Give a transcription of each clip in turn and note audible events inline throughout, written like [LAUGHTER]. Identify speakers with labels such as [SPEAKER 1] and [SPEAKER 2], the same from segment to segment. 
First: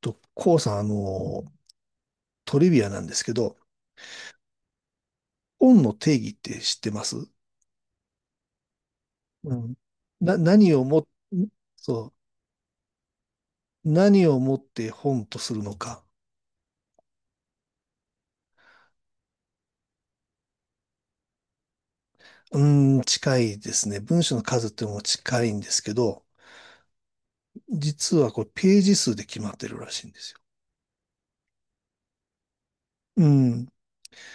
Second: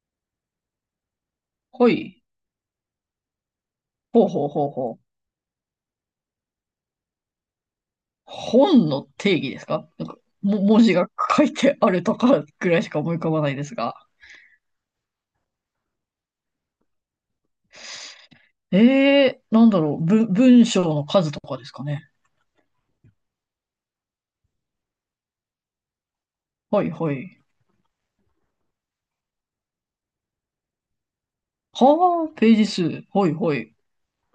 [SPEAKER 1] と、こうさん、
[SPEAKER 2] はい。
[SPEAKER 1] トリビアなんですけど、
[SPEAKER 2] ほうほうほうほう。
[SPEAKER 1] 本の定義って知ってます？
[SPEAKER 2] 本の定義
[SPEAKER 1] う
[SPEAKER 2] です
[SPEAKER 1] ん。
[SPEAKER 2] か？なんか、
[SPEAKER 1] な、何
[SPEAKER 2] 文
[SPEAKER 1] を
[SPEAKER 2] 字
[SPEAKER 1] も、
[SPEAKER 2] が書いてある
[SPEAKER 1] そ
[SPEAKER 2] とかぐらいしか思い浮かばないです
[SPEAKER 1] う、
[SPEAKER 2] が。
[SPEAKER 1] 何をもって本とするのか。
[SPEAKER 2] ええー、なんだろう。文章の数とかですかね。
[SPEAKER 1] う近いですね。文章の数っていうのも近いんですけど、
[SPEAKER 2] はいはい。
[SPEAKER 1] 実はこれページ数で決まってるらしいんですよ。
[SPEAKER 2] はあ、ページ数。は
[SPEAKER 1] う
[SPEAKER 2] いは
[SPEAKER 1] ん。
[SPEAKER 2] い。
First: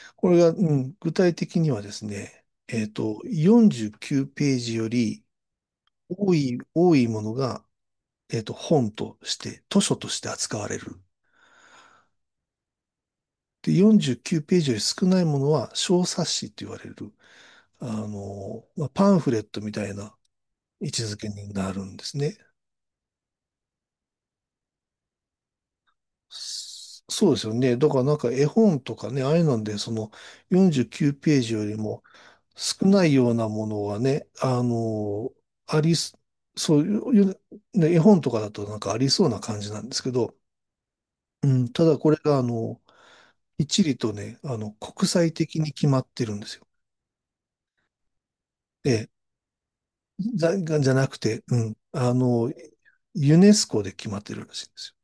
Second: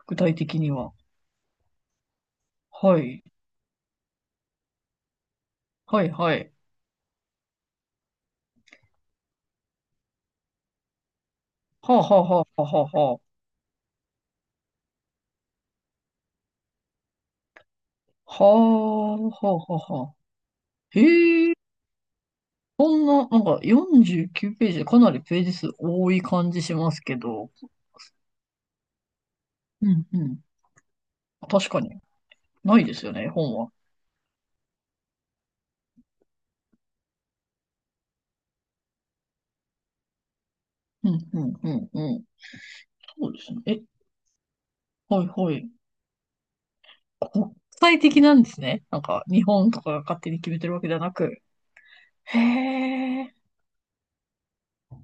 [SPEAKER 2] 具
[SPEAKER 1] こ
[SPEAKER 2] 体
[SPEAKER 1] れが、
[SPEAKER 2] 的には。
[SPEAKER 1] 具体的にはですね、
[SPEAKER 2] はい。
[SPEAKER 1] 49ページより
[SPEAKER 2] はいはい。
[SPEAKER 1] 多いものが、本として、図書として扱われる。
[SPEAKER 2] はあはあはあはあはあ。
[SPEAKER 1] で、49ページより少ないものは小冊子って言われる、
[SPEAKER 2] は
[SPEAKER 1] まあ、パ
[SPEAKER 2] あ、
[SPEAKER 1] ンフレッ
[SPEAKER 2] はあ
[SPEAKER 1] ト
[SPEAKER 2] は
[SPEAKER 1] みた
[SPEAKER 2] あ
[SPEAKER 1] い
[SPEAKER 2] は
[SPEAKER 1] な
[SPEAKER 2] あ。
[SPEAKER 1] 位置づけ
[SPEAKER 2] へ
[SPEAKER 1] に
[SPEAKER 2] え、
[SPEAKER 1] なるんですね。
[SPEAKER 2] そんな、なんか49ページでかなりページ数多い感じします
[SPEAKER 1] そ
[SPEAKER 2] け
[SPEAKER 1] そうです
[SPEAKER 2] ど。
[SPEAKER 1] よね。だからなんか絵本とかね、ああいうので、
[SPEAKER 2] う
[SPEAKER 1] そ
[SPEAKER 2] ん
[SPEAKER 1] の
[SPEAKER 2] うん。
[SPEAKER 1] 49ページよ
[SPEAKER 2] 確
[SPEAKER 1] り
[SPEAKER 2] かに。
[SPEAKER 1] も
[SPEAKER 2] ない
[SPEAKER 1] 少
[SPEAKER 2] で
[SPEAKER 1] な
[SPEAKER 2] すよ
[SPEAKER 1] い
[SPEAKER 2] ね、
[SPEAKER 1] ような
[SPEAKER 2] 本
[SPEAKER 1] も
[SPEAKER 2] は。
[SPEAKER 1] のはね、あの、ありす、そういう、ね、絵本とかだとなんかありそうな感じなんですけど、
[SPEAKER 2] うん、う
[SPEAKER 1] う
[SPEAKER 2] ん、う
[SPEAKER 1] ん、た
[SPEAKER 2] ん、
[SPEAKER 1] だこ
[SPEAKER 2] う
[SPEAKER 1] れ
[SPEAKER 2] ん。
[SPEAKER 1] が
[SPEAKER 2] そうですね。
[SPEAKER 1] 一
[SPEAKER 2] え、
[SPEAKER 1] 理とね、国
[SPEAKER 2] はい
[SPEAKER 1] 際
[SPEAKER 2] は
[SPEAKER 1] 的
[SPEAKER 2] い。
[SPEAKER 1] に決まってるんですよ。
[SPEAKER 2] 国際的なんですね。なん
[SPEAKER 1] え
[SPEAKER 2] か、日本とかが勝手に
[SPEAKER 1] じ
[SPEAKER 2] 決
[SPEAKER 1] ゃ、
[SPEAKER 2] めてる
[SPEAKER 1] が
[SPEAKER 2] わけ
[SPEAKER 1] じゃ
[SPEAKER 2] では
[SPEAKER 1] な
[SPEAKER 2] な
[SPEAKER 1] く
[SPEAKER 2] く。
[SPEAKER 1] て、うん。
[SPEAKER 2] へえ。
[SPEAKER 1] ユネスコで決まってるらしいんです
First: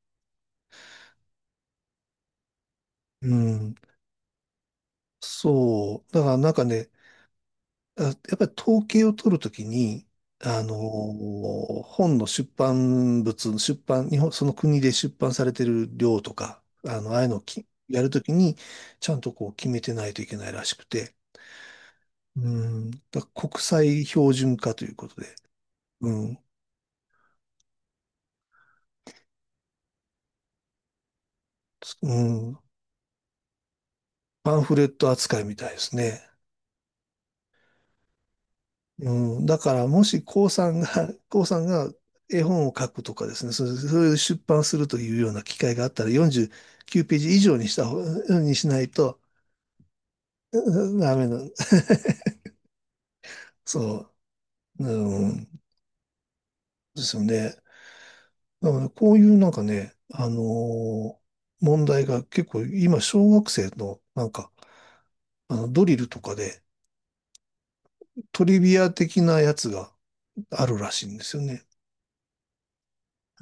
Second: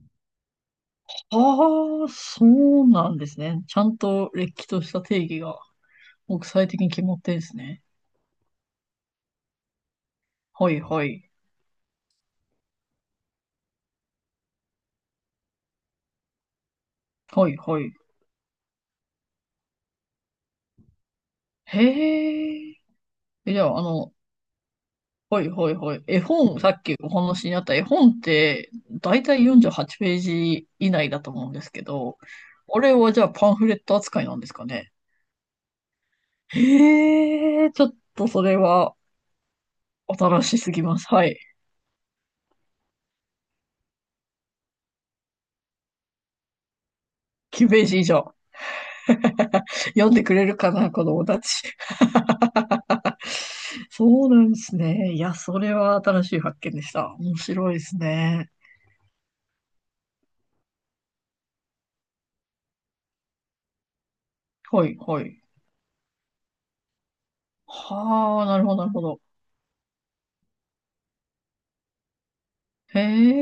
[SPEAKER 2] ああ、そうなんで
[SPEAKER 1] よ。う
[SPEAKER 2] すね。
[SPEAKER 1] ん。
[SPEAKER 2] ちゃんとれっきとした定義が
[SPEAKER 1] そう。だから
[SPEAKER 2] 国
[SPEAKER 1] なんか
[SPEAKER 2] 際的に
[SPEAKER 1] ね、
[SPEAKER 2] 決まってるんですね。
[SPEAKER 1] やっぱり統計を取るときに、
[SPEAKER 2] はいはい。
[SPEAKER 1] 本の出版物、出版、日本、その国で出版されてる量とか、ああいうのを
[SPEAKER 2] はい
[SPEAKER 1] き
[SPEAKER 2] はい。
[SPEAKER 1] やるときに、ちゃんとこう決めてないといけないらしくて、
[SPEAKER 2] へ
[SPEAKER 1] う
[SPEAKER 2] え。
[SPEAKER 1] ん。だから
[SPEAKER 2] え、じ
[SPEAKER 1] 国
[SPEAKER 2] ゃあ、あ
[SPEAKER 1] 際
[SPEAKER 2] の、
[SPEAKER 1] 標準化ということで、
[SPEAKER 2] はいはいはい。
[SPEAKER 1] う
[SPEAKER 2] 絵
[SPEAKER 1] ん。
[SPEAKER 2] 本、さっきお話にあった絵本って、だいたい48ページ以内だと思うんですけ
[SPEAKER 1] う
[SPEAKER 2] ど、
[SPEAKER 1] ん。
[SPEAKER 2] あれはじゃあパンフレット扱いなんです
[SPEAKER 1] パン
[SPEAKER 2] か
[SPEAKER 1] フレ
[SPEAKER 2] ね？
[SPEAKER 1] ット扱いみたいですね。
[SPEAKER 2] へえ、ちょっとそれは
[SPEAKER 1] うん、だからもし、
[SPEAKER 2] 新
[SPEAKER 1] こう
[SPEAKER 2] し
[SPEAKER 1] さ
[SPEAKER 2] す
[SPEAKER 1] ん
[SPEAKER 2] ぎます。
[SPEAKER 1] が、
[SPEAKER 2] は
[SPEAKER 1] [LAUGHS]
[SPEAKER 2] い。
[SPEAKER 1] こうさんが絵本を書くとかですね、それで出版するというような機会があったら49ページ以上に
[SPEAKER 2] 9
[SPEAKER 1] し
[SPEAKER 2] ペー
[SPEAKER 1] た方、
[SPEAKER 2] ジ以上。
[SPEAKER 1] にしないと、
[SPEAKER 2] 読んでくれ
[SPEAKER 1] [LAUGHS]
[SPEAKER 2] るか
[SPEAKER 1] う
[SPEAKER 2] な、
[SPEAKER 1] ん
[SPEAKER 2] 子
[SPEAKER 1] ダ
[SPEAKER 2] 供
[SPEAKER 1] メな、
[SPEAKER 2] たち。
[SPEAKER 1] [LAUGHS] そ
[SPEAKER 2] そうなんです
[SPEAKER 1] う、
[SPEAKER 2] ね。い
[SPEAKER 1] う
[SPEAKER 2] や、そ
[SPEAKER 1] ん、
[SPEAKER 2] れは新しい発見でし
[SPEAKER 1] で
[SPEAKER 2] た。
[SPEAKER 1] すよ
[SPEAKER 2] 面
[SPEAKER 1] ね。
[SPEAKER 2] 白いですね。
[SPEAKER 1] だからこういうなんかね、ー問題が結構今、小学生のなんか、
[SPEAKER 2] はい、はい。
[SPEAKER 1] ドリルとかで
[SPEAKER 2] は
[SPEAKER 1] ト
[SPEAKER 2] あ、な
[SPEAKER 1] リ
[SPEAKER 2] るほ
[SPEAKER 1] ビ
[SPEAKER 2] ど、な
[SPEAKER 1] ア
[SPEAKER 2] るほ
[SPEAKER 1] 的
[SPEAKER 2] ど。
[SPEAKER 1] なやつがあるらしいんですよね。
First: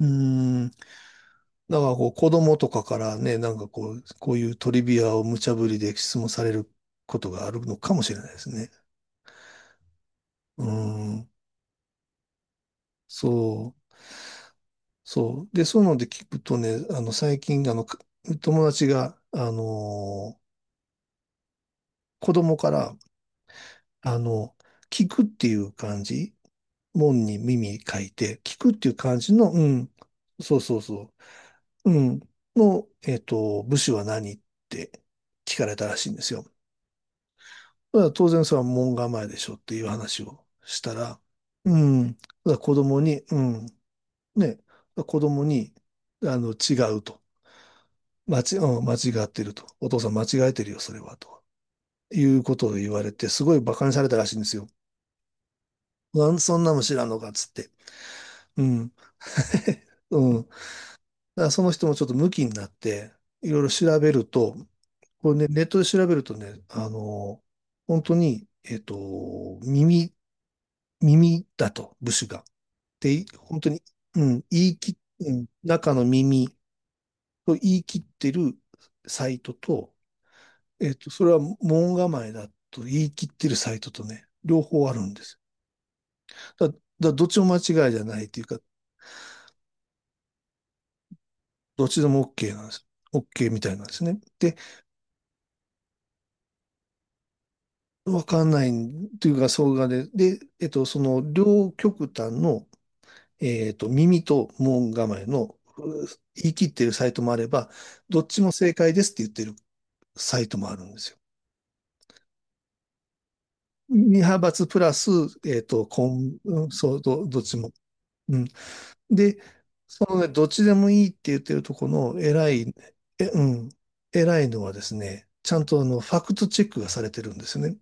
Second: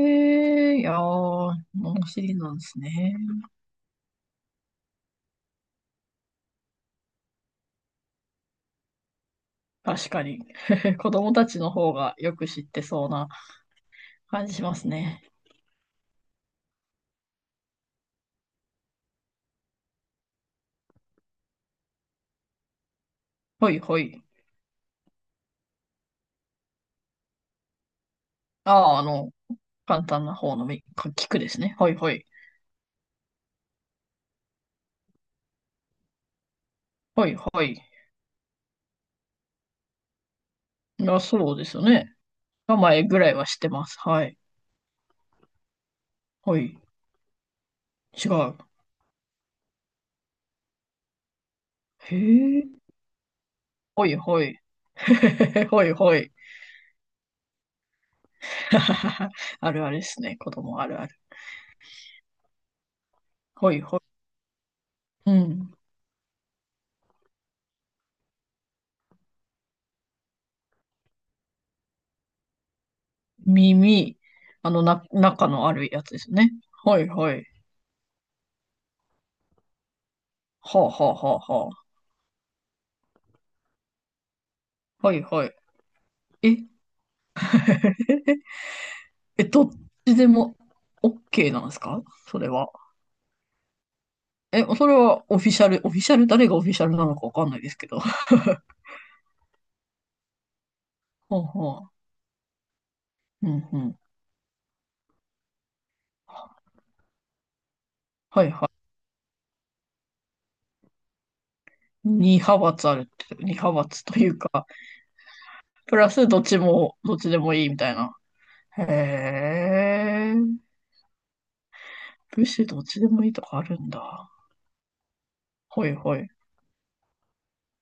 [SPEAKER 1] うん。
[SPEAKER 2] え、いやー、
[SPEAKER 1] だから
[SPEAKER 2] 物
[SPEAKER 1] こう
[SPEAKER 2] 知
[SPEAKER 1] 子
[SPEAKER 2] りな
[SPEAKER 1] 供
[SPEAKER 2] んで
[SPEAKER 1] と
[SPEAKER 2] す
[SPEAKER 1] かか
[SPEAKER 2] ね。
[SPEAKER 1] らね、なんかこう、こういうトリビアを無茶ぶりで質問されることがあるのかもしれないですね。
[SPEAKER 2] 確かに。
[SPEAKER 1] う
[SPEAKER 2] [LAUGHS] 子
[SPEAKER 1] ん、
[SPEAKER 2] 供たちの方がよく知ってそう
[SPEAKER 1] そ
[SPEAKER 2] な
[SPEAKER 1] う、
[SPEAKER 2] 感じしますね。
[SPEAKER 1] そう。で、そういうので聞くとね、最近、友達が、子供から、
[SPEAKER 2] ほいほ
[SPEAKER 1] あ
[SPEAKER 2] い。
[SPEAKER 1] の、聞くっていう感じ、門に耳書いて、聞くってい
[SPEAKER 2] あ
[SPEAKER 1] う
[SPEAKER 2] あ、あ
[SPEAKER 1] 感
[SPEAKER 2] の、
[SPEAKER 1] じの、
[SPEAKER 2] 簡単な方
[SPEAKER 1] そう
[SPEAKER 2] の
[SPEAKER 1] そうそ
[SPEAKER 2] 聞くですね。ほ
[SPEAKER 1] う、
[SPEAKER 2] い
[SPEAKER 1] う
[SPEAKER 2] ほ
[SPEAKER 1] ん、
[SPEAKER 2] い。
[SPEAKER 1] の、えっと、部首は何って聞かれたらしいんですよ。
[SPEAKER 2] ほいほい。
[SPEAKER 1] まあ当然それは門構えでしょっていう話をした
[SPEAKER 2] い
[SPEAKER 1] ら、
[SPEAKER 2] や、そうで
[SPEAKER 1] う
[SPEAKER 2] すよね。
[SPEAKER 1] ん、だから
[SPEAKER 2] 名前ぐらいは知ってます。はい。
[SPEAKER 1] ね、子供に、
[SPEAKER 2] は
[SPEAKER 1] 違
[SPEAKER 2] い。
[SPEAKER 1] うと。
[SPEAKER 2] 違
[SPEAKER 1] 間ち、
[SPEAKER 2] う。
[SPEAKER 1] うん、間違ってると。お父さん間違えてるよ、それは、と。いうこ
[SPEAKER 2] へ
[SPEAKER 1] とを
[SPEAKER 2] え。
[SPEAKER 1] 言われて、すごい馬鹿にさ
[SPEAKER 2] ほ
[SPEAKER 1] れた
[SPEAKER 2] い
[SPEAKER 1] らしいん
[SPEAKER 2] ほ
[SPEAKER 1] です
[SPEAKER 2] い。
[SPEAKER 1] よ。
[SPEAKER 2] [LAUGHS] ほいほ
[SPEAKER 1] な
[SPEAKER 2] い。
[SPEAKER 1] んそんなも知らんのか、つって。うん。
[SPEAKER 2] [LAUGHS] ある
[SPEAKER 1] [LAUGHS]
[SPEAKER 2] あるです
[SPEAKER 1] う
[SPEAKER 2] ね。
[SPEAKER 1] ん。だ
[SPEAKER 2] 子
[SPEAKER 1] か
[SPEAKER 2] 供あるある。
[SPEAKER 1] らその人もちょっとムキになって、いろいろ
[SPEAKER 2] ほい
[SPEAKER 1] 調
[SPEAKER 2] ほ
[SPEAKER 1] べ
[SPEAKER 2] い。
[SPEAKER 1] ると、
[SPEAKER 2] う
[SPEAKER 1] これね、ネッ
[SPEAKER 2] ん。
[SPEAKER 1] トで調べるとね、本当に、耳だと、部首が。て本当に、
[SPEAKER 2] 耳。
[SPEAKER 1] うん、言
[SPEAKER 2] あ
[SPEAKER 1] い
[SPEAKER 2] の、
[SPEAKER 1] 切、うん、
[SPEAKER 2] 中のある
[SPEAKER 1] 中
[SPEAKER 2] や
[SPEAKER 1] の
[SPEAKER 2] つです
[SPEAKER 1] 耳
[SPEAKER 2] ね。ほいほい。
[SPEAKER 1] と言い切ってるサイトと、
[SPEAKER 2] はあはあ
[SPEAKER 1] そ
[SPEAKER 2] は
[SPEAKER 1] れは
[SPEAKER 2] あは
[SPEAKER 1] 門構えだと言い切ってるサイトとね、両方ある
[SPEAKER 2] あ。は
[SPEAKER 1] んで
[SPEAKER 2] い
[SPEAKER 1] す
[SPEAKER 2] はい。え、
[SPEAKER 1] よ。だからどっちも間違いじゃないというか、
[SPEAKER 2] え、どっちでも OK なんです
[SPEAKER 1] どっち
[SPEAKER 2] か？
[SPEAKER 1] でも
[SPEAKER 2] それ
[SPEAKER 1] OK なん
[SPEAKER 2] は。
[SPEAKER 1] です。OK みたいなんですね。で、
[SPEAKER 2] え、それはオフィシャル、オフィシャル、誰がオフィシャルなのかわかんないですけど。[LAUGHS]
[SPEAKER 1] わ
[SPEAKER 2] は
[SPEAKER 1] かんないというか、そうがで、で、えっと、その両
[SPEAKER 2] は
[SPEAKER 1] 極端の、
[SPEAKER 2] ううんうん。
[SPEAKER 1] 耳と門構えのう言い切
[SPEAKER 2] は
[SPEAKER 1] ってるサイトもあれば、どっち
[SPEAKER 2] い
[SPEAKER 1] も
[SPEAKER 2] は
[SPEAKER 1] 正
[SPEAKER 2] い。
[SPEAKER 1] 解ですって言ってるサイトもあるんですよ。
[SPEAKER 2] 二派閥あるって、二派閥と
[SPEAKER 1] 二
[SPEAKER 2] いう
[SPEAKER 1] 派閥
[SPEAKER 2] か、
[SPEAKER 1] プラス、えっと、
[SPEAKER 2] プ
[SPEAKER 1] こ
[SPEAKER 2] ラス
[SPEAKER 1] ん、
[SPEAKER 2] どっち
[SPEAKER 1] うんそ
[SPEAKER 2] も、
[SPEAKER 1] う、
[SPEAKER 2] どっ
[SPEAKER 1] ど、
[SPEAKER 2] ちで
[SPEAKER 1] どっ
[SPEAKER 2] も
[SPEAKER 1] ち
[SPEAKER 2] いい
[SPEAKER 1] も。
[SPEAKER 2] みたいな。
[SPEAKER 1] うん。
[SPEAKER 2] へ
[SPEAKER 1] で、そのね、
[SPEAKER 2] え、
[SPEAKER 1] どっちでもいいって言ってるところの
[SPEAKER 2] 武
[SPEAKER 1] 偉
[SPEAKER 2] 士
[SPEAKER 1] い、
[SPEAKER 2] どっちでも
[SPEAKER 1] え、
[SPEAKER 2] いい
[SPEAKER 1] う
[SPEAKER 2] とかあ
[SPEAKER 1] ん、
[SPEAKER 2] るんだ。
[SPEAKER 1] 偉いのはですね、ちゃんと
[SPEAKER 2] ほいほ
[SPEAKER 1] ファ
[SPEAKER 2] い。
[SPEAKER 1] クトチェックがされてるんですよね。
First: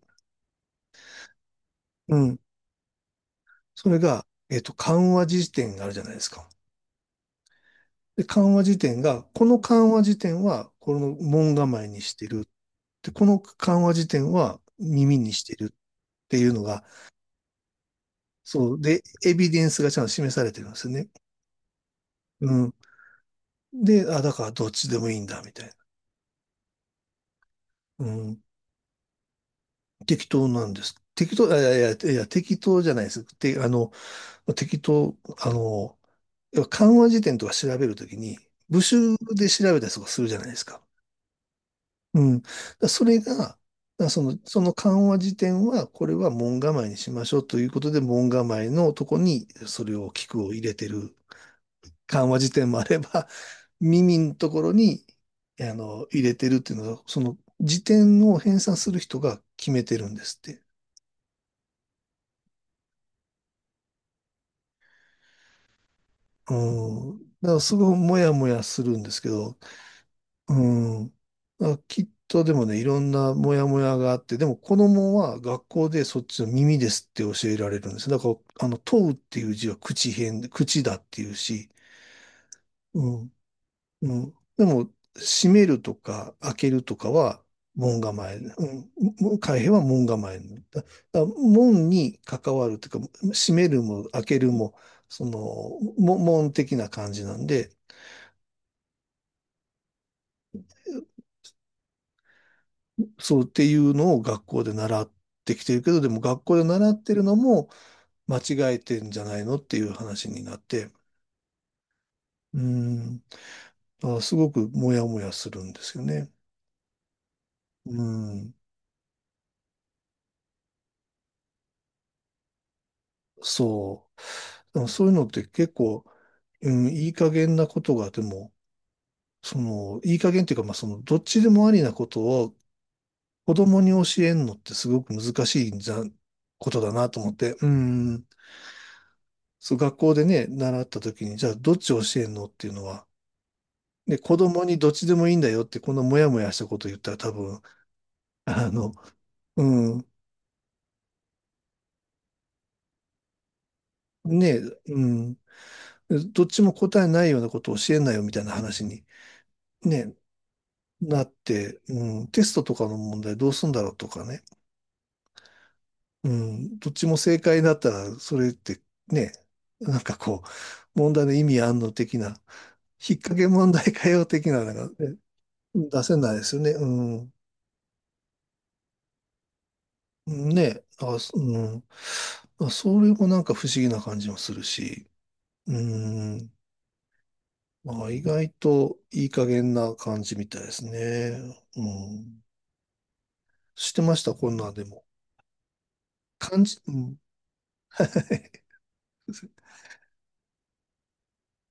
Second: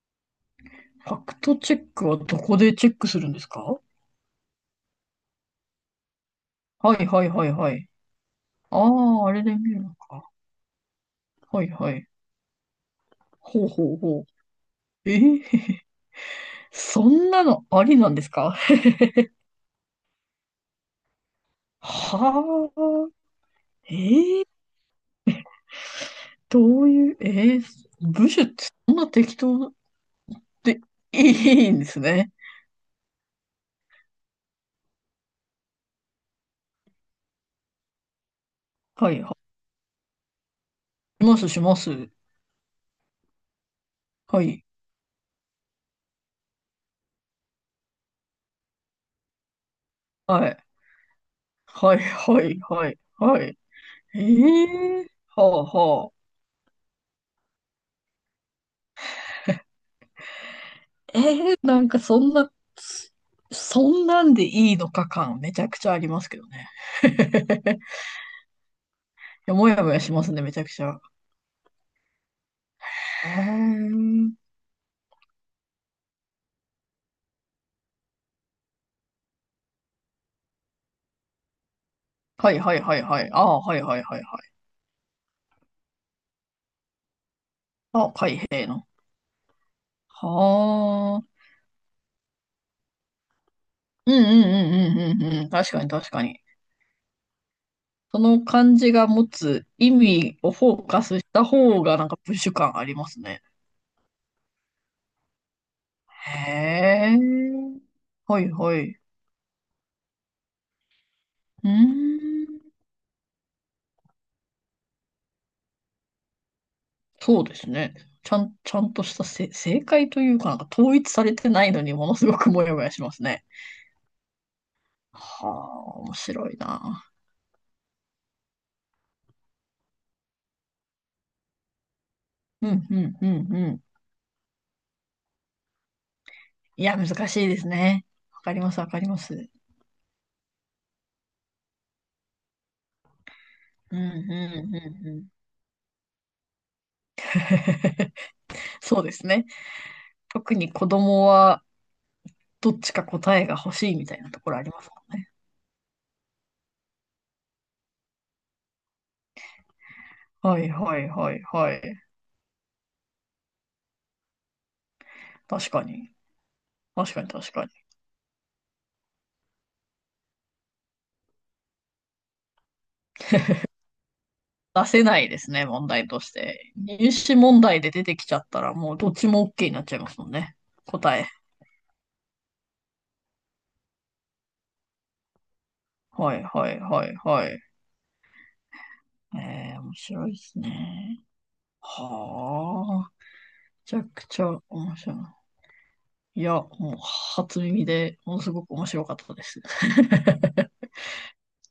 [SPEAKER 2] ファクトチェック
[SPEAKER 1] う
[SPEAKER 2] はど
[SPEAKER 1] ん。
[SPEAKER 2] こでチェックするんですか？
[SPEAKER 1] それが、緩和辞典があるじゃないですか。
[SPEAKER 2] はいはいはいはい。
[SPEAKER 1] で、緩和
[SPEAKER 2] あ
[SPEAKER 1] 辞典が、
[SPEAKER 2] あ、あれ
[SPEAKER 1] こ
[SPEAKER 2] で
[SPEAKER 1] の
[SPEAKER 2] 見る
[SPEAKER 1] 緩
[SPEAKER 2] の
[SPEAKER 1] 和辞
[SPEAKER 2] か。
[SPEAKER 1] 典は、この門
[SPEAKER 2] はい
[SPEAKER 1] 構え
[SPEAKER 2] は
[SPEAKER 1] に
[SPEAKER 2] い。
[SPEAKER 1] してる。で、この
[SPEAKER 2] ほう
[SPEAKER 1] 緩和
[SPEAKER 2] ほう
[SPEAKER 1] 辞
[SPEAKER 2] ほ
[SPEAKER 1] 典は
[SPEAKER 2] う。え
[SPEAKER 1] 耳に
[SPEAKER 2] ー、
[SPEAKER 1] してるっ
[SPEAKER 2] [LAUGHS]
[SPEAKER 1] ていうのが、
[SPEAKER 2] そんなのありなんですか？
[SPEAKER 1] そう。で、エビデンスがちゃんと示されてるんですよね。う
[SPEAKER 2] は
[SPEAKER 1] ん。
[SPEAKER 2] あ、え
[SPEAKER 1] で、だか
[SPEAKER 2] ー、
[SPEAKER 1] らどっちでもいいんだ、みたい
[SPEAKER 2] どういう、えー、
[SPEAKER 1] な。う
[SPEAKER 2] 部
[SPEAKER 1] ん、
[SPEAKER 2] 首ってそんな適当
[SPEAKER 1] 適当なん
[SPEAKER 2] で
[SPEAKER 1] です。
[SPEAKER 2] い
[SPEAKER 1] 適当、あい
[SPEAKER 2] い
[SPEAKER 1] や
[SPEAKER 2] ん
[SPEAKER 1] い
[SPEAKER 2] です
[SPEAKER 1] や、いや、
[SPEAKER 2] ね。
[SPEAKER 1] 適当じゃないです。て、あの、適当、あの、要は漢和辞典とか調べるときに、部
[SPEAKER 2] は
[SPEAKER 1] 首
[SPEAKER 2] い
[SPEAKER 1] で調べたりとかするじゃないですか。
[SPEAKER 2] しますします。
[SPEAKER 1] うん。だからそれが、だからその、
[SPEAKER 2] は
[SPEAKER 1] そ
[SPEAKER 2] い。
[SPEAKER 1] の漢和辞典は、これは門構えにしましょうということで、門構えのとこに、それを、聞く
[SPEAKER 2] は
[SPEAKER 1] を入
[SPEAKER 2] い。
[SPEAKER 1] れてる
[SPEAKER 2] はい、
[SPEAKER 1] 緩和
[SPEAKER 2] は
[SPEAKER 1] 辞
[SPEAKER 2] い、
[SPEAKER 1] 典もあ
[SPEAKER 2] はい、
[SPEAKER 1] れば、
[SPEAKER 2] はい。
[SPEAKER 1] [LAUGHS] 耳のところ
[SPEAKER 2] え
[SPEAKER 1] に、
[SPEAKER 2] えはあ、は
[SPEAKER 1] 入れてるっていうのは、その辞典を編纂する人が決めてるんですって。
[SPEAKER 2] あ。ええなんかそんな、そんなんでいいのか感めちゃくちゃありますけど
[SPEAKER 1] う
[SPEAKER 2] ね。[LAUGHS] い
[SPEAKER 1] ん。だからすごいもやもやするんですけ
[SPEAKER 2] や、
[SPEAKER 1] ど、
[SPEAKER 2] もやもやしますね、め
[SPEAKER 1] う
[SPEAKER 2] ちゃくちゃ。
[SPEAKER 1] ん。きっとでもね、いろん
[SPEAKER 2] へ
[SPEAKER 1] なモヤモヤがあって、で
[SPEAKER 2] ー
[SPEAKER 1] も子供は学校でそっちの耳ですって教えられるんです。だから、問うっていう字は口偏、口だっていうし、
[SPEAKER 2] はい、はい、は
[SPEAKER 1] う
[SPEAKER 2] い、はい。ああ、はい、はい、
[SPEAKER 1] う
[SPEAKER 2] はい、
[SPEAKER 1] ん。
[SPEAKER 2] はい。
[SPEAKER 1] でも、閉めるとか開けるとかは門
[SPEAKER 2] ああ、
[SPEAKER 1] 構え。
[SPEAKER 2] 開閉の。
[SPEAKER 1] うん。開閉は門構え。だ、
[SPEAKER 2] はあ。
[SPEAKER 1] 門に関わるというか、閉めるも
[SPEAKER 2] うん、う
[SPEAKER 1] 開けるも、
[SPEAKER 2] ん、うん、うん、
[SPEAKER 1] そ
[SPEAKER 2] うん、
[SPEAKER 1] の、
[SPEAKER 2] うん。確かに、確
[SPEAKER 1] も
[SPEAKER 2] かに。
[SPEAKER 1] 門的な感じなんで、
[SPEAKER 2] その漢字が持つ意味をフォーカスした方がなんかプッシュ感あります
[SPEAKER 1] そ
[SPEAKER 2] ね。
[SPEAKER 1] うっていうのを学校で習ってきてるけど、でも
[SPEAKER 2] へ
[SPEAKER 1] 学校で習ってるのも
[SPEAKER 2] え。
[SPEAKER 1] 間
[SPEAKER 2] はい
[SPEAKER 1] 違
[SPEAKER 2] は
[SPEAKER 1] え
[SPEAKER 2] い。
[SPEAKER 1] て
[SPEAKER 2] う
[SPEAKER 1] んじゃないのっていう話になって、
[SPEAKER 2] ー
[SPEAKER 1] う
[SPEAKER 2] ん。
[SPEAKER 1] ん。すごくモヤモヤするんですよね。
[SPEAKER 2] そうです
[SPEAKER 1] う
[SPEAKER 2] ね。ちゃ
[SPEAKER 1] ん。
[SPEAKER 2] ん、ちゃんとした正解というか、なんか統一されてないのにものすごくモヤモヤしますね。
[SPEAKER 1] そう。でもそういうのって
[SPEAKER 2] は
[SPEAKER 1] 結
[SPEAKER 2] あ、
[SPEAKER 1] 構、
[SPEAKER 2] 面白い
[SPEAKER 1] うん、
[SPEAKER 2] な。
[SPEAKER 1] いい加減なことが、でも、いい加減っていうか、まあ、どっちでもありなことを
[SPEAKER 2] うん、うん、う
[SPEAKER 1] 子
[SPEAKER 2] ん、う
[SPEAKER 1] 供
[SPEAKER 2] ん。
[SPEAKER 1] に教えんのってすごく難しいんじゃ、こと
[SPEAKER 2] い
[SPEAKER 1] だ
[SPEAKER 2] や、難
[SPEAKER 1] なと思っ
[SPEAKER 2] しい
[SPEAKER 1] て、
[SPEAKER 2] です
[SPEAKER 1] う
[SPEAKER 2] ね。
[SPEAKER 1] ん、
[SPEAKER 2] わかります、わかります。
[SPEAKER 1] そう、学校でね、習った時に、じゃあ、どっち教えんのっていうのは、
[SPEAKER 2] うん、う
[SPEAKER 1] で、
[SPEAKER 2] ん、
[SPEAKER 1] 子供に
[SPEAKER 2] う
[SPEAKER 1] どっち
[SPEAKER 2] ん、う
[SPEAKER 1] で
[SPEAKER 2] ん。
[SPEAKER 1] もいいんだよって、このモヤモヤしたこと言ったら多分、
[SPEAKER 2] [LAUGHS]
[SPEAKER 1] [LAUGHS] あの、
[SPEAKER 2] そうですね。
[SPEAKER 1] うん、
[SPEAKER 2] 特に子供はどっちか答えが欲しいみたいなところ
[SPEAKER 1] ね、
[SPEAKER 2] ありますも
[SPEAKER 1] う
[SPEAKER 2] んね。
[SPEAKER 1] ん、どっちも答えないようなことを教えんなよみたいな話に、ね、
[SPEAKER 2] はい、はい、
[SPEAKER 1] なっ
[SPEAKER 2] はい、は
[SPEAKER 1] て、
[SPEAKER 2] い。
[SPEAKER 1] うん、テストとかの問題どうすんだろうとかね。
[SPEAKER 2] 確かに。
[SPEAKER 1] うん、どっち
[SPEAKER 2] 確
[SPEAKER 1] も
[SPEAKER 2] かに、
[SPEAKER 1] 正
[SPEAKER 2] 確
[SPEAKER 1] 解
[SPEAKER 2] かに。
[SPEAKER 1] だったら、それってね、なんかこう、問題の意味あんの的な、引っ掛け問題かよ的なの
[SPEAKER 2] 出
[SPEAKER 1] が
[SPEAKER 2] せ
[SPEAKER 1] ね、
[SPEAKER 2] ないですね、問
[SPEAKER 1] 出
[SPEAKER 2] 題
[SPEAKER 1] せ
[SPEAKER 2] とし
[SPEAKER 1] ないですよね。
[SPEAKER 2] て。
[SPEAKER 1] う
[SPEAKER 2] 入
[SPEAKER 1] ん。
[SPEAKER 2] 試問題で出てきちゃったら、もうどっちも OK になっちゃいますもんね。
[SPEAKER 1] ね、
[SPEAKER 2] 答え。
[SPEAKER 1] あそれもなんか不思議な感じもするし、う
[SPEAKER 2] はい
[SPEAKER 1] ん。
[SPEAKER 2] はいはいはい。
[SPEAKER 1] まあ、意外といい加減
[SPEAKER 2] えー、
[SPEAKER 1] な
[SPEAKER 2] 面
[SPEAKER 1] 感
[SPEAKER 2] 白い
[SPEAKER 1] じ
[SPEAKER 2] で
[SPEAKER 1] みた
[SPEAKER 2] す
[SPEAKER 1] いです
[SPEAKER 2] ね。
[SPEAKER 1] ね。うん。
[SPEAKER 2] はあ、め
[SPEAKER 1] し
[SPEAKER 2] ち
[SPEAKER 1] て
[SPEAKER 2] ゃ
[SPEAKER 1] ま
[SPEAKER 2] く
[SPEAKER 1] した、
[SPEAKER 2] ち
[SPEAKER 1] こん
[SPEAKER 2] ゃ
[SPEAKER 1] なんで
[SPEAKER 2] 面
[SPEAKER 1] も。
[SPEAKER 2] 白い。いや、
[SPEAKER 1] 感じ、う
[SPEAKER 2] もう
[SPEAKER 1] ん。
[SPEAKER 2] 初耳でものす
[SPEAKER 1] [LAUGHS]
[SPEAKER 2] ごく面白かったです。[LAUGHS]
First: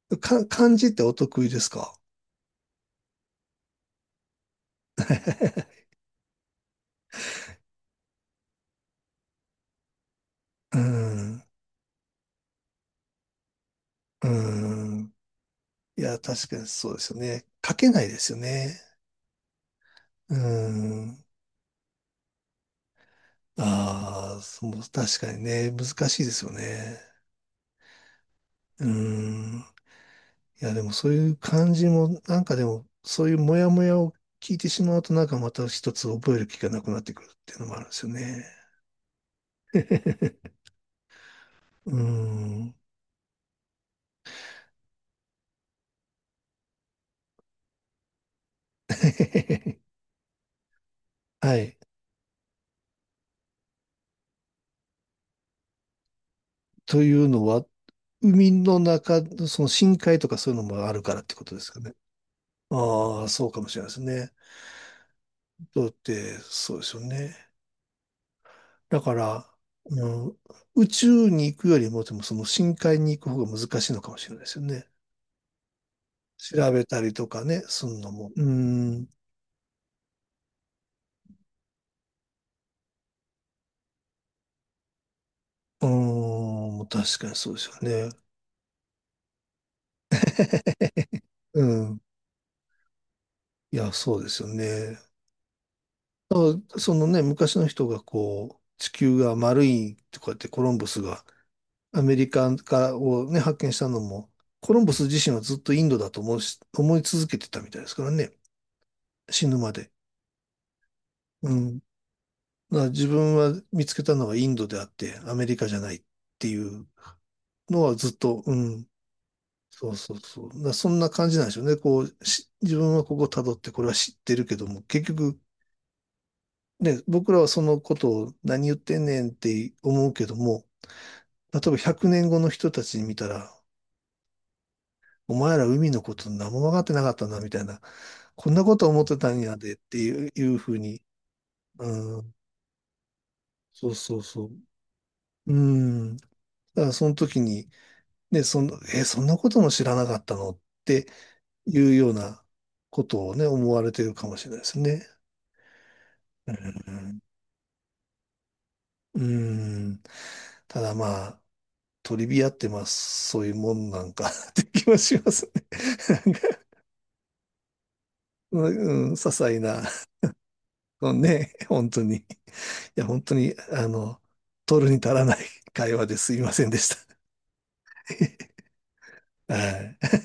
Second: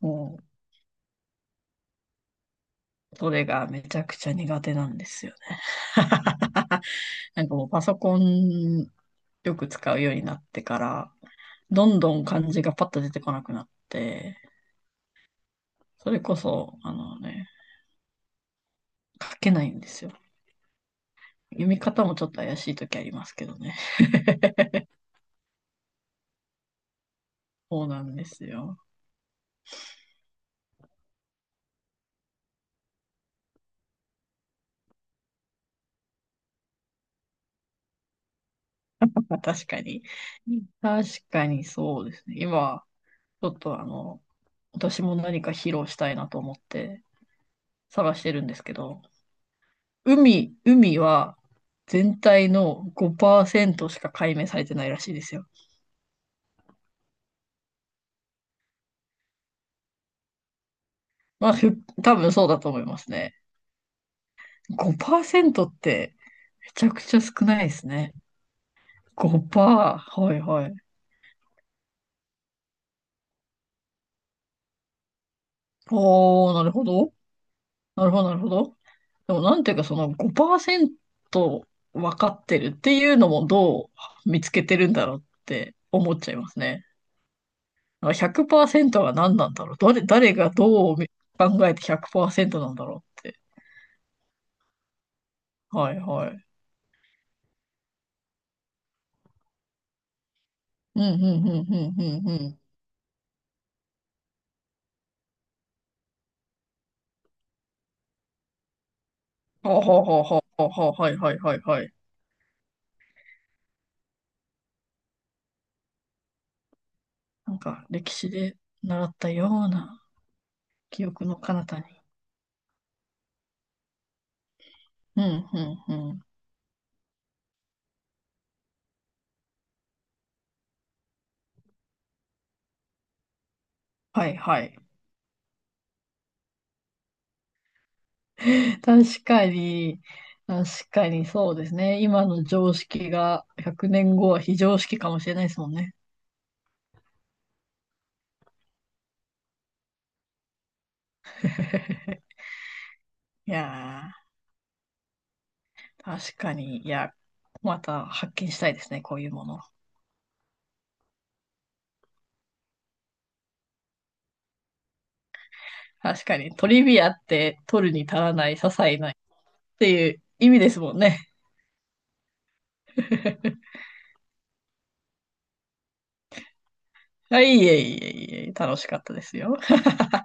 [SPEAKER 2] も
[SPEAKER 1] 漢字ってお得意ですか？
[SPEAKER 2] う、それがめちゃくちゃ苦手なんですよね。
[SPEAKER 1] [LAUGHS]
[SPEAKER 2] [LAUGHS] なんかもうパソコンよく使うようになって
[SPEAKER 1] う
[SPEAKER 2] から、
[SPEAKER 1] ん。
[SPEAKER 2] どんどん漢字がパッと出てこなくなっ
[SPEAKER 1] う
[SPEAKER 2] て、
[SPEAKER 1] ん。い
[SPEAKER 2] そ
[SPEAKER 1] や、
[SPEAKER 2] れこ
[SPEAKER 1] 確かに
[SPEAKER 2] そ、
[SPEAKER 1] そ
[SPEAKER 2] あ
[SPEAKER 1] うですよ
[SPEAKER 2] の
[SPEAKER 1] ね。
[SPEAKER 2] ね、
[SPEAKER 1] 書けないですよね。
[SPEAKER 2] 書けないんですよ。
[SPEAKER 1] うん。
[SPEAKER 2] 読み方もちょっと怪しい時ありますけどね。
[SPEAKER 1] ああ、そう、確かにね、難しいですよね。
[SPEAKER 2] [LAUGHS] そうなんですよ。
[SPEAKER 1] うん。いや、でもそういう感じも、なんかでも、そういうモヤモヤを聞いてしまうと、なんかまた一つ覚える気がなくなってくるっていうのもあるんですよね。
[SPEAKER 2] まあ、確かに。
[SPEAKER 1] [LAUGHS]
[SPEAKER 2] 確かに
[SPEAKER 1] う
[SPEAKER 2] そうですね。
[SPEAKER 1] ん。
[SPEAKER 2] 今、ちょっとあの、私も何か披露したいなと思って探してるんですけど、
[SPEAKER 1] [LAUGHS]
[SPEAKER 2] 海、海は
[SPEAKER 1] はい。
[SPEAKER 2] 全体の5%しか解明されてないらしいですよ。
[SPEAKER 1] というのは、海の中の、その深海とかそういうのもあるからってこ
[SPEAKER 2] まあ、
[SPEAKER 1] とですかね。
[SPEAKER 2] 多分そうだと思います
[SPEAKER 1] ああ、
[SPEAKER 2] ね。
[SPEAKER 1] そうかもしれないですね。
[SPEAKER 2] 5%っ
[SPEAKER 1] だっ
[SPEAKER 2] て
[SPEAKER 1] て、
[SPEAKER 2] め
[SPEAKER 1] そうで
[SPEAKER 2] ちゃ
[SPEAKER 1] す
[SPEAKER 2] く
[SPEAKER 1] よ
[SPEAKER 2] ちゃ少
[SPEAKER 1] ね。
[SPEAKER 2] ないですね。
[SPEAKER 1] だから、
[SPEAKER 2] 5%。
[SPEAKER 1] う
[SPEAKER 2] は
[SPEAKER 1] ん、
[SPEAKER 2] いはい
[SPEAKER 1] 宇宙に行くよりも、でもその深海に行く方が難しいのかもしれないですよね。
[SPEAKER 2] おー、な
[SPEAKER 1] 調
[SPEAKER 2] るほ
[SPEAKER 1] べたり
[SPEAKER 2] ど。
[SPEAKER 1] とかね、すん
[SPEAKER 2] な
[SPEAKER 1] の
[SPEAKER 2] るほど、
[SPEAKER 1] も。
[SPEAKER 2] なるほど。でも、なんていうか、その5%分かってるっていうのもどう見つけてるんだろうって思っちゃいますね。
[SPEAKER 1] 確かにそうですよ
[SPEAKER 2] だから
[SPEAKER 1] ね。
[SPEAKER 2] 100%が何なんだろう。誰が
[SPEAKER 1] [LAUGHS]
[SPEAKER 2] どう
[SPEAKER 1] う
[SPEAKER 2] 考えて
[SPEAKER 1] ん。
[SPEAKER 2] 100%なんだろうって。
[SPEAKER 1] いや、そうですよね。
[SPEAKER 2] はいは
[SPEAKER 1] だか
[SPEAKER 2] い。
[SPEAKER 1] らそのね、昔の人がこう、地球が丸いとかってコロンブ
[SPEAKER 2] う
[SPEAKER 1] ス
[SPEAKER 2] ん、う
[SPEAKER 1] が
[SPEAKER 2] ん、うん、うん、
[SPEAKER 1] ア
[SPEAKER 2] う
[SPEAKER 1] メリ
[SPEAKER 2] ん、う
[SPEAKER 1] カ
[SPEAKER 2] ん。
[SPEAKER 1] からをね、発見したのも、コロンブス自身はずっとインドだと思うし、思い続けてたみたいですからね、死ぬ
[SPEAKER 2] は
[SPEAKER 1] ま
[SPEAKER 2] あは
[SPEAKER 1] で。
[SPEAKER 2] あはあはあはあ、はいはい
[SPEAKER 1] う
[SPEAKER 2] はい
[SPEAKER 1] ん。
[SPEAKER 2] はい。
[SPEAKER 1] だから自分は見つけたのはインドであって、アメリカじゃないっていう
[SPEAKER 2] なん
[SPEAKER 1] の
[SPEAKER 2] か、
[SPEAKER 1] はずっ
[SPEAKER 2] 歴史
[SPEAKER 1] と、う
[SPEAKER 2] で
[SPEAKER 1] ん。
[SPEAKER 2] 習ったよう
[SPEAKER 1] そう
[SPEAKER 2] な
[SPEAKER 1] そうそう。だからそん
[SPEAKER 2] 記
[SPEAKER 1] な
[SPEAKER 2] 憶
[SPEAKER 1] 感
[SPEAKER 2] の
[SPEAKER 1] じなんでし
[SPEAKER 2] 彼
[SPEAKER 1] ょうね。
[SPEAKER 2] 方に。
[SPEAKER 1] し自分はここ辿ってこれは知ってるけども、結
[SPEAKER 2] う
[SPEAKER 1] 局、
[SPEAKER 2] ん、うん、うん。
[SPEAKER 1] ね、僕らはそのことを何言ってんねんって思うけども、例えば100年後の人たちに見たら、
[SPEAKER 2] はいはい。
[SPEAKER 1] お前ら海のこと何も分かってなかったな、みたいな。こんなこと思って
[SPEAKER 2] 確
[SPEAKER 1] たん
[SPEAKER 2] か
[SPEAKER 1] やでって
[SPEAKER 2] に、
[SPEAKER 1] いう、いうふう
[SPEAKER 2] 確
[SPEAKER 1] に。
[SPEAKER 2] かにそうですね。
[SPEAKER 1] う
[SPEAKER 2] 今
[SPEAKER 1] ん。
[SPEAKER 2] の常識が100
[SPEAKER 1] そう
[SPEAKER 2] 年
[SPEAKER 1] そう
[SPEAKER 2] 後は
[SPEAKER 1] そう。
[SPEAKER 2] 非常識かもしれないで
[SPEAKER 1] う
[SPEAKER 2] すもんね。
[SPEAKER 1] ん。だからその時に、ね、そんなことも知らなかったのっていうよう
[SPEAKER 2] [LAUGHS]
[SPEAKER 1] なことをね、
[SPEAKER 2] い
[SPEAKER 1] 思われて
[SPEAKER 2] や
[SPEAKER 1] るかもしれないですね。
[SPEAKER 2] ー、確
[SPEAKER 1] う
[SPEAKER 2] かに、いや、
[SPEAKER 1] ん。
[SPEAKER 2] また発見したいですね、こ
[SPEAKER 1] う
[SPEAKER 2] ういうもの。
[SPEAKER 1] ん。ただまあ、トリビアってまあ、そういうもんなんか [LAUGHS] って気はしますね。
[SPEAKER 2] 確
[SPEAKER 1] なん
[SPEAKER 2] か
[SPEAKER 1] か
[SPEAKER 2] に、トリビアって取るに足らない、些
[SPEAKER 1] う
[SPEAKER 2] 細
[SPEAKER 1] ん、
[SPEAKER 2] ない
[SPEAKER 1] 些細
[SPEAKER 2] っ
[SPEAKER 1] な。
[SPEAKER 2] ていう意味ですもん
[SPEAKER 1] そう
[SPEAKER 2] ね。
[SPEAKER 1] ね、本当に。いや、本当に、
[SPEAKER 2] [LAUGHS]
[SPEAKER 1] 取るに足らない会話ですいませんでした。
[SPEAKER 2] はい、いえいえいえ、楽しかったです
[SPEAKER 1] [LAUGHS]
[SPEAKER 2] よ。
[SPEAKER 1] はい。